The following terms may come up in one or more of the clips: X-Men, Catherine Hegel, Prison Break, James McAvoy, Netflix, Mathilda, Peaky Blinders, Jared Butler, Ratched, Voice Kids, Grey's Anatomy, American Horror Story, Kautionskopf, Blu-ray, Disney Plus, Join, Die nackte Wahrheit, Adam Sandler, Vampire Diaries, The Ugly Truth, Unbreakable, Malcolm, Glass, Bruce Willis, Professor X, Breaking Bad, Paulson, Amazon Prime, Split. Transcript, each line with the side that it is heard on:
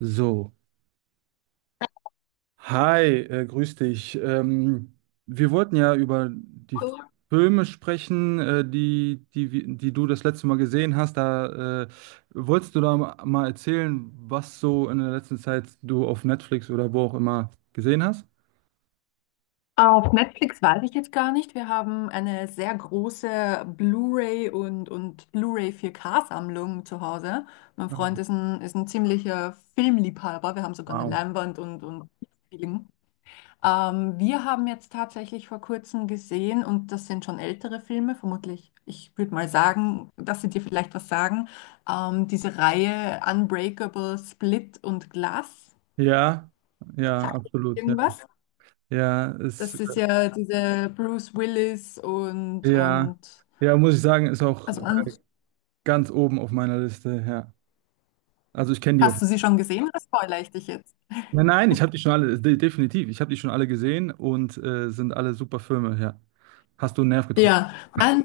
right: So, hi, grüß dich. Wir wollten ja über die Filme sprechen, die du das letzte Mal gesehen hast. Da wolltest du da mal erzählen, was so in der letzten Zeit du auf Netflix oder wo auch immer gesehen hast?
left: Auf Netflix weiß ich jetzt gar nicht. Wir haben eine sehr große Blu-ray und Blu-ray 4K-Sammlung zu Hause. Mein Freund
right: Ah,
left: ist ein ziemlicher Filmliebhaber. Wir haben sogar eine
right: wow.
left: Leinwand und Film. Wir haben jetzt tatsächlich vor kurzem gesehen, und das sind schon ältere Filme, vermutlich, ich würde mal sagen, dass sie dir vielleicht was sagen, diese Reihe Unbreakable, Split und Glass.
right: Ja, ja,
left: Sagt dir das
right: absolut, ja.
left: irgendwas?
right: Ja, ist,
left: Das ist ja diese Bruce Willis und,
right: ja,
left: und
right: ja, muss ich sagen, ist auch
left: also an,
right: ganz oben auf meiner Liste, ja. Also ich kenne die auf.
left: hast du sie schon gesehen oder spoilere ich dich jetzt?
right: Nein, nein, ich habe die schon alle, definitiv, ich habe die schon alle gesehen und sind alle super Filme, ja. Hast du einen Nerv getroffen?
left: Ja, mein,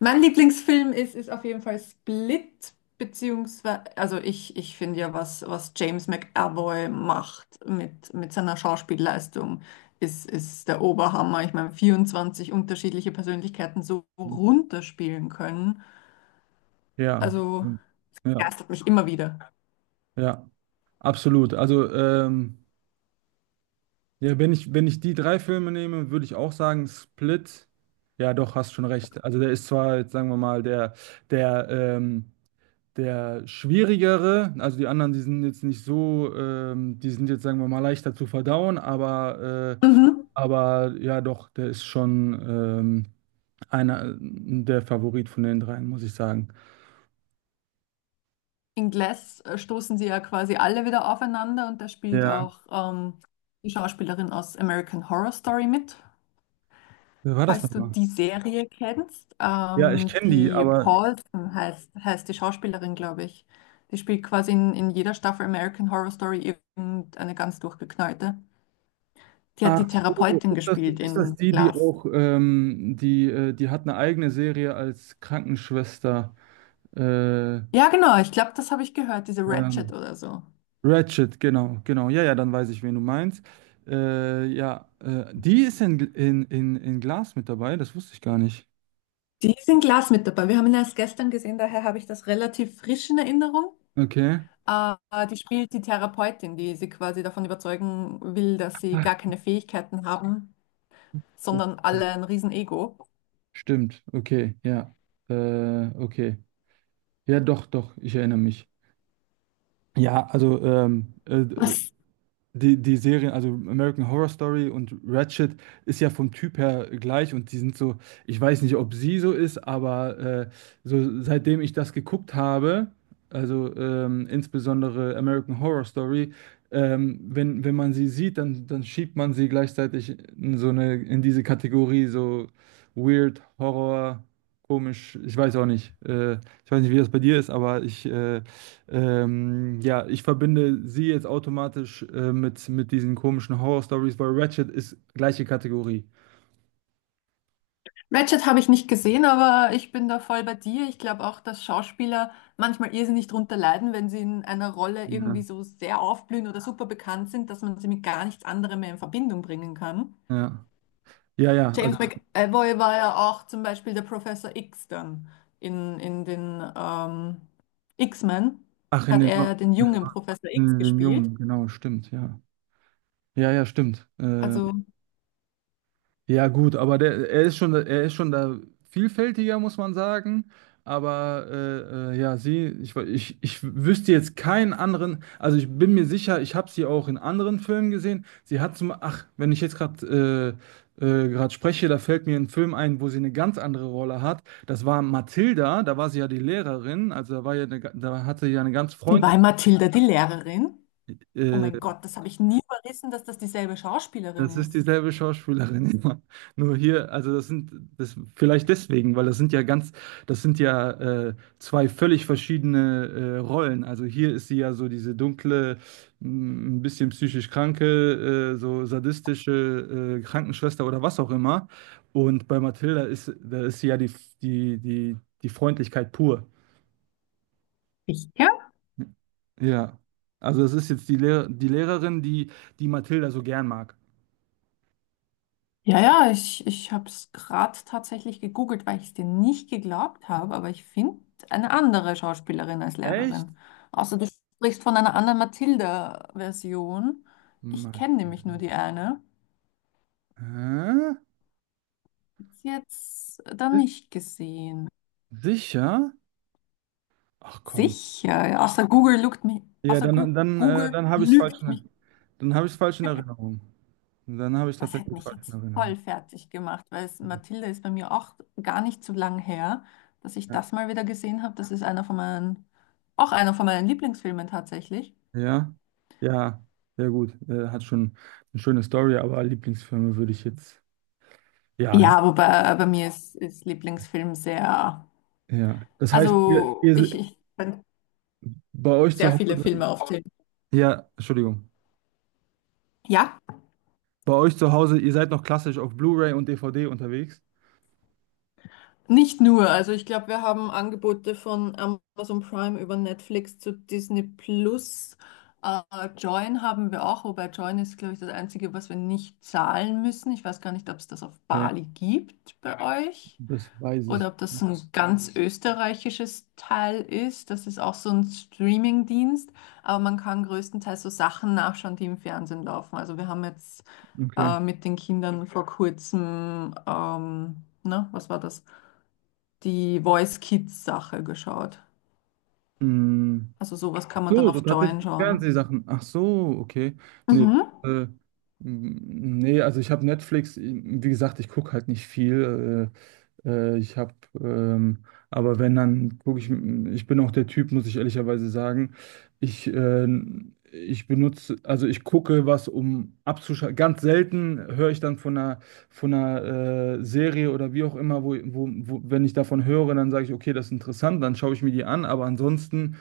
left: mein Lieblingsfilm ist auf jeden Fall Split, beziehungsweise, also ich finde ja, was James McAvoy macht mit seiner Schauspielleistung, ist der Oberhammer. Ich meine, 24 unterschiedliche Persönlichkeiten so runterspielen können,
right: Ja,
left: also
right: ja,
left: begeistert mich immer wieder.
right: ja, absolut. Also, ja, wenn ich die drei Filme nehme, würde ich auch sagen, Split, ja, doch, hast schon recht. Also, der ist zwar, jetzt sagen wir mal, der, ähm, der schwierigere, also die anderen, die sind jetzt nicht so, die sind jetzt, sagen wir mal, leichter zu verdauen, aber
left: Mhm.
right: aber ja, doch, der ist schon einer der Favorit von den dreien, muss ich sagen.
left: In Glass stoßen sie ja quasi alle wieder aufeinander und da spielt
right: Ja,
left: auch die Schauspielerin aus American Horror Story mit,
right: wer war das
left: falls du
right: nochmal?
left: die Serie kennst.
right: Ja, ich kenne die,
left: Die
right: aber.
left: Paulson heißt die Schauspielerin, glaube ich. Die spielt quasi in jeder Staffel American Horror Story irgendeine ganz durchgeknallte. Die hat die
right: Ach so,
left: Therapeutin gespielt
right: ist
left: in
right: das die, die
left: Glass.
right: auch, die, die hat eine eigene Serie als Krankenschwester. Äh,
left: Ja, genau, ich glaube, das habe ich gehört, diese Ratchet
right: ähm,
left: oder so.
right: Ratched, genau, genau. Ja, ja, dann weiß ich, wen du meinst. Ja, die ist in, in Glas mit dabei, das wusste ich gar nicht.
left: Die ist in Glass mit dabei. Wir haben ihn erst gestern gesehen, daher habe ich das relativ frisch in Erinnerung.
right: Okay.
left: Äh, Die spielt die Therapeutin, die sie quasi davon überzeugen will, dass sie
right: Ach,
left: gar keine Fähigkeiten haben,
right: so.
left: sondern alle ein Riesen-Ego.
right: Stimmt, okay, ja. Okay. Ja, doch, doch, ich erinnere mich. Ja,
left: Was?
right: die, die Serien, also American Horror Story und Ratched, ist ja vom Typ her gleich und die sind so, ich weiß nicht, ob sie so ist, aber so seitdem ich das geguckt habe, insbesondere American Horror Story, wenn, wenn man sie sieht, dann, dann schiebt man sie gleichzeitig in so eine, in diese Kategorie, so weird, Horror, komisch, ich weiß auch nicht. Ich weiß nicht, wie das bei dir ist, aber ich ja, ich verbinde sie jetzt automatisch mit diesen komischen Horror-Stories, weil Ratched ist gleiche Kategorie.
left: Ratched habe ich nicht gesehen, aber ich bin da voll bei dir. Ich glaube auch, dass Schauspieler manchmal irrsinnig drunter leiden, wenn sie in einer Rolle
right: Ja,
left: irgendwie so sehr aufblühen oder super bekannt sind, dass man sie mit gar nichts anderem mehr in Verbindung bringen kann.
right: ja, ja, ja, also,
left: James McAvoy war ja auch zum Beispiel der Professor X dann in den X-Men,
right: ach,
left: hat er ja den
right: in den,
left: jungen Professor X
right: in den
left: gespielt.
right: Jungen, genau, stimmt, ja. Ja, ja, stimmt.
left: Also
right: Ja, gut, aber der, er ist schon da vielfältiger, muss man sagen. Aber ja, sie, ich wüsste jetzt keinen anderen, also ich bin mir sicher, ich habe sie auch in anderen Filmen gesehen. Sie hat zum, ach, wenn ich jetzt gerade gerade spreche, da fällt mir ein Film ein, wo sie eine ganz andere Rolle hat. Das war Mathilda, da war sie ja die Lehrerin, also da war ja eine, da hatte sie ja eine ganz
left: die
right: freundliche
left: war Mathilda, die Lehrerin. Oh
right: äh,
left: mein Gott, das habe ich nie verrissen, dass das dieselbe
right: das
left: Schauspielerin
right: ist
left: ist.
right: dieselbe Schauspielerin, ja. Nur hier, also das sind das vielleicht deswegen, weil das sind ja ganz, das sind ja zwei völlig verschiedene Rollen. Also hier ist sie ja so diese dunkle, ein bisschen psychisch kranke, so sadistische Krankenschwester oder was auch immer. Und bei Mathilda ist, da ist sie ja die, die, die, die Freundlichkeit pur.
left: Sicher?
right: Ja. Also das ist jetzt die Lehrerin, die, die Mathilda so gern mag.
left: Ja, ja, ich habe es gerade tatsächlich gegoogelt, weil ich es dir nicht geglaubt habe, aber ich finde eine andere Schauspielerin als
right: Echt?
left: Lehrerin. Außer du sprichst von einer anderen Mathilda-Version. Ich
right: Matt.
left: kenne nämlich nur die eine.
right: Hä?
left: Ist Jetzt dann nicht gesehen.
right: Sicher? Ach komm.
left: Sicher, ja, außer Google lügt mich,
right: Ja,
left: außer Google
right: dann habe ich es falsch
left: lügt mich.
right: in, dann habe ich falsch in Erinnerung. Dann habe ich
left: Das hätte
right: tatsächlich
left: mich
right: falsch in
left: jetzt
right: Erinnerung.
left: voll fertig gemacht, weil es, Mathilde ist bei mir auch gar nicht so lang her, dass ich
right: Ja.
left: das mal wieder gesehen habe. Das ist einer von meinen, auch einer von meinen Lieblingsfilmen tatsächlich.
right: Ja, ja, ja gut. Hat schon eine schöne Story, aber Lieblingsfilme würde ich jetzt. Ja,
left: Ja, wobei bei mir ist Lieblingsfilm sehr,
right: ja. Das heißt,
left: also ich, ich kann
right: bei euch
left: sehr
right: zu
left: viele
right: Hause.
left: Filme aufzählen.
right: Ja, Entschuldigung.
left: Ja?
right: Bei euch zu Hause, ihr seid noch klassisch auf Blu-ray und DVD unterwegs.
left: Nicht nur, also ich glaube, wir haben Angebote von Amazon Prime über Netflix zu Disney Plus. Äh, Join haben wir auch, wobei Join ist, glaube ich, das Einzige, was wir nicht zahlen müssen. Ich weiß gar nicht, ob es das auf
right: Okay.
left: Bali gibt bei euch
right: Das weiß
left: oder
right: ich.
left: ob das ein ganz österreichisches Teil ist. Das ist auch so ein Streaming-Dienst, aber man kann größtenteils so Sachen nachschauen, die im Fernsehen laufen. Also wir haben jetzt
right: Okay.
left: mit den Kindern Okay. vor kurzem, na, was war das? Die Voice Kids Sache geschaut.
right: Mm.
left: Also sowas kann man dann
right: So, so
left: auf Join
right: tatsächlich
left: schauen.
right: Fernsehsachen. Ach so, okay. Nee,
left: Mhm.
right: äh, nee, also ich habe Netflix, wie gesagt, ich gucke halt nicht viel. Ich habe, aber wenn, dann gucke ich, ich bin auch der Typ, muss ich ehrlicherweise sagen. Ich, ich benutze, also ich gucke was, um abzuschalten. Ganz selten höre ich dann von einer Serie oder wie auch immer, wenn ich davon höre, dann sage ich, okay, das ist interessant, dann schaue ich mir die an, aber ansonsten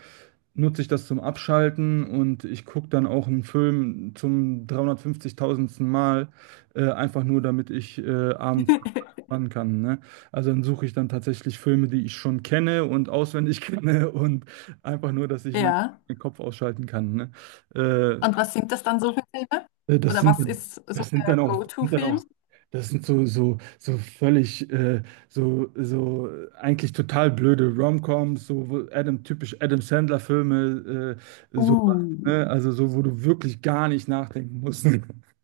right: nutze ich das zum Abschalten und ich gucke dann auch einen Film zum 350.000. Mal, einfach nur, damit ich abends entspannen kann. Ne? Also dann suche ich dann tatsächlich Filme, die ich schon kenne und auswendig kenne und einfach nur, dass ich meinen
left: Ja.
right: Kopf ausschalten kann. Ne? Äh,
left: Und was sind das dann so für Filme?
right: das
left: Oder
right: sind
left: was
right: dann,
left: ist so der
right: das sind dann
left: Go-To-Film?
right: auch, das sind so völlig, eigentlich total blöde Romcoms, so wo Adam, typisch Adam Sandler-Filme, so,
left: Uh.
right: ne? Also so, wo du wirklich gar nicht nachdenken musst.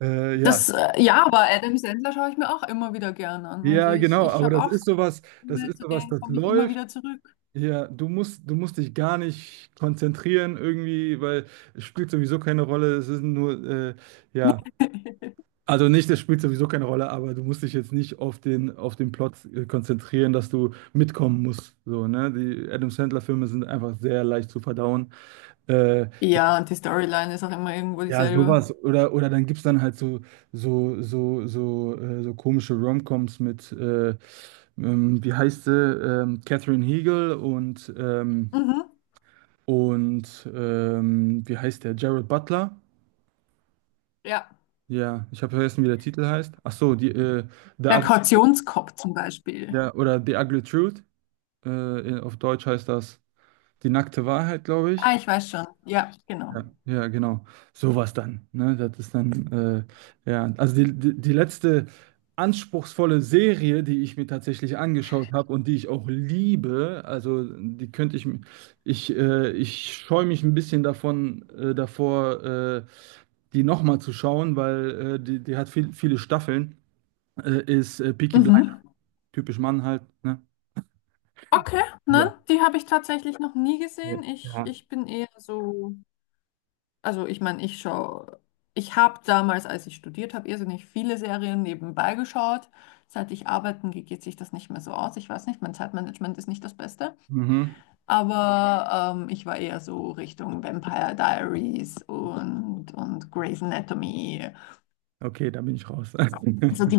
right: Ja.
left: Das, ja, aber Adam Sandler schaue ich mir auch immer wieder gern an. Also
right: Ja,
left: ich,
right: genau,
left: ich
right: aber
left: habe
right: das
left: auch so
right: ist sowas, das
left: Filme,
right: ist
left: zu
right: sowas,
left: denen
right: das
left: komme ich immer
right: läuft.
left: wieder zurück.
right: Ja, du musst dich gar nicht konzentrieren irgendwie, weil es spielt sowieso keine Rolle. Es ist nur, ja. Also nicht, das spielt sowieso keine Rolle, aber du musst dich jetzt nicht auf den, auf den Plot konzentrieren, dass du mitkommen musst. So, ne? Die Adam Sandler-Filme sind einfach sehr leicht zu verdauen. Äh, ja,
left: Ja, und die Storyline ist auch immer irgendwo
right: ja,
left: dieselbe.
right: sowas. Oder dann gibt es dann halt so, so komische Romcoms mit, wie heißt sie? Catherine Hegel
left: Mhm.
right: und wie heißt der? Jared Butler.
left: Ja.
right: Ja, ich habe vergessen, wie der Titel heißt. Ach so, die, The
left: Der
right: Ugly,
left: Kautionskopf zum Beispiel.
right: ja, oder The Ugly Truth. Auf Deutsch heißt das Die nackte Wahrheit, glaube ich.
left: Ah, ich weiß schon. Ja, genau.
right: Ja, ja, genau. Sowas dann. Ne? Das ist dann, ja, also die letzte anspruchsvolle Serie, die ich mir tatsächlich angeschaut habe und die ich auch liebe, also die könnte ich, ich scheue mich ein bisschen davon, davor, die nochmal zu schauen, weil die, die hat viel, viele Staffeln, ist Peaky Blind,
left: Mhm.
right: typisch Mann halt, ne?
left: Okay,
right: Ja.
left: ne? Die habe ich tatsächlich noch nie gesehen. Ich,
right: Ja.
left: ich bin eher so, also ich meine, ich schaue, ich habe damals, als ich studiert habe, irrsinnig viele Serien nebenbei geschaut. Seit ich arbeiten gehe, geht sich das nicht mehr so aus. Ich weiß nicht, mein Zeitmanagement ist nicht das Beste.
right: Mhm.
left: Aber ich war eher so Richtung Vampire Diaries und Grey's Anatomy,
right: Okay, da bin ich raus.
left: also die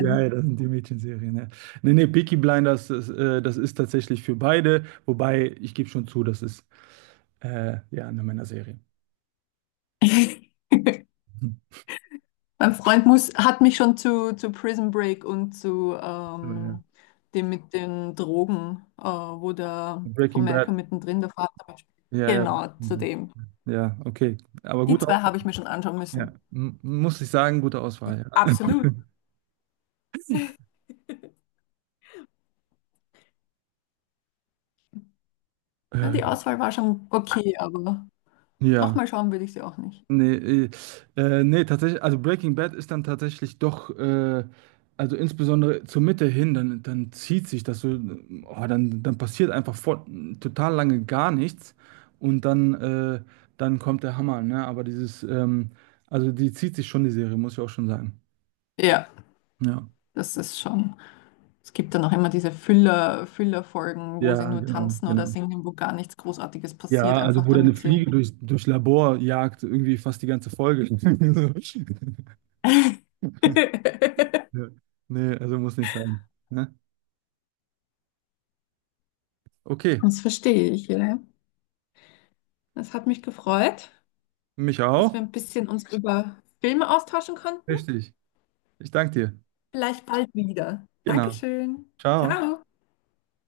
right: Ja, ja, das sind die Mädchenserien. Ja. Nee, nee, Peaky Blinders, das, das ist tatsächlich für beide, wobei ich gebe schon zu, das ist ja eine Männerserie. Hm.
left: Mein Freund muss, hat mich schon zu Prison Break und zu
right: Ja. ja.
left: dem mit den Drogen, wo der von
right: Breaking Bad.
left: Malcolm mittendrin der Vater mitspielt.
right: Ja, ja,
left: Genau,
right: Breaking
left: zu
right: Bad.
left: dem.
right: Ja, okay. Aber
left: Die
right: gute
left: zwei habe
right: Auswahl.
left: ich mir schon anschauen
right: Ja,
left: müssen.
right: M muss ich sagen, gute
left: I-
right: Auswahl.
left: Absolut.
right: Ja.
left: Ja,
right: Äh,
left: die Auswahl war schon okay, aber
right: ja.
left: nochmal schauen würde ich sie auch nicht.
right: Nee, äh, nee, tatsächlich, also Breaking Bad ist dann tatsächlich doch, also insbesondere zur Mitte hin, dann, dann zieht sich das so, oh, dann, dann passiert einfach vor, total lange gar nichts und dann, dann kommt der Hammer, ne? Aber dieses, also die zieht sich schon, die Serie, muss ich auch schon sagen.
left: Ja,
right: Ja.
left: das ist schon. Es gibt dann auch immer diese Füller, Füller-Folgen, wo sie
right: Ja,
left: nur
right: genau,
left: tanzen oder
right: genau.
left: singen, wo gar nichts Großartiges passiert,
right: Ja, also
left: einfach
right: wo der eine
left: damit sie.
right: Fliege durch Labor jagt, irgendwie fast die ganze Folge. So. Ja. Nee, also muss nicht sein. Ne? Okay,
left: Das verstehe ich, ja. Das hat mich gefreut,
right: mich
left: dass
right: auch.
left: wir ein bisschen uns über Filme austauschen konnten.
right: Richtig. Ich danke dir.
left: Vielleicht bald wieder.
right: Genau.
left: Dankeschön.
right: Ciao.
left: Ciao.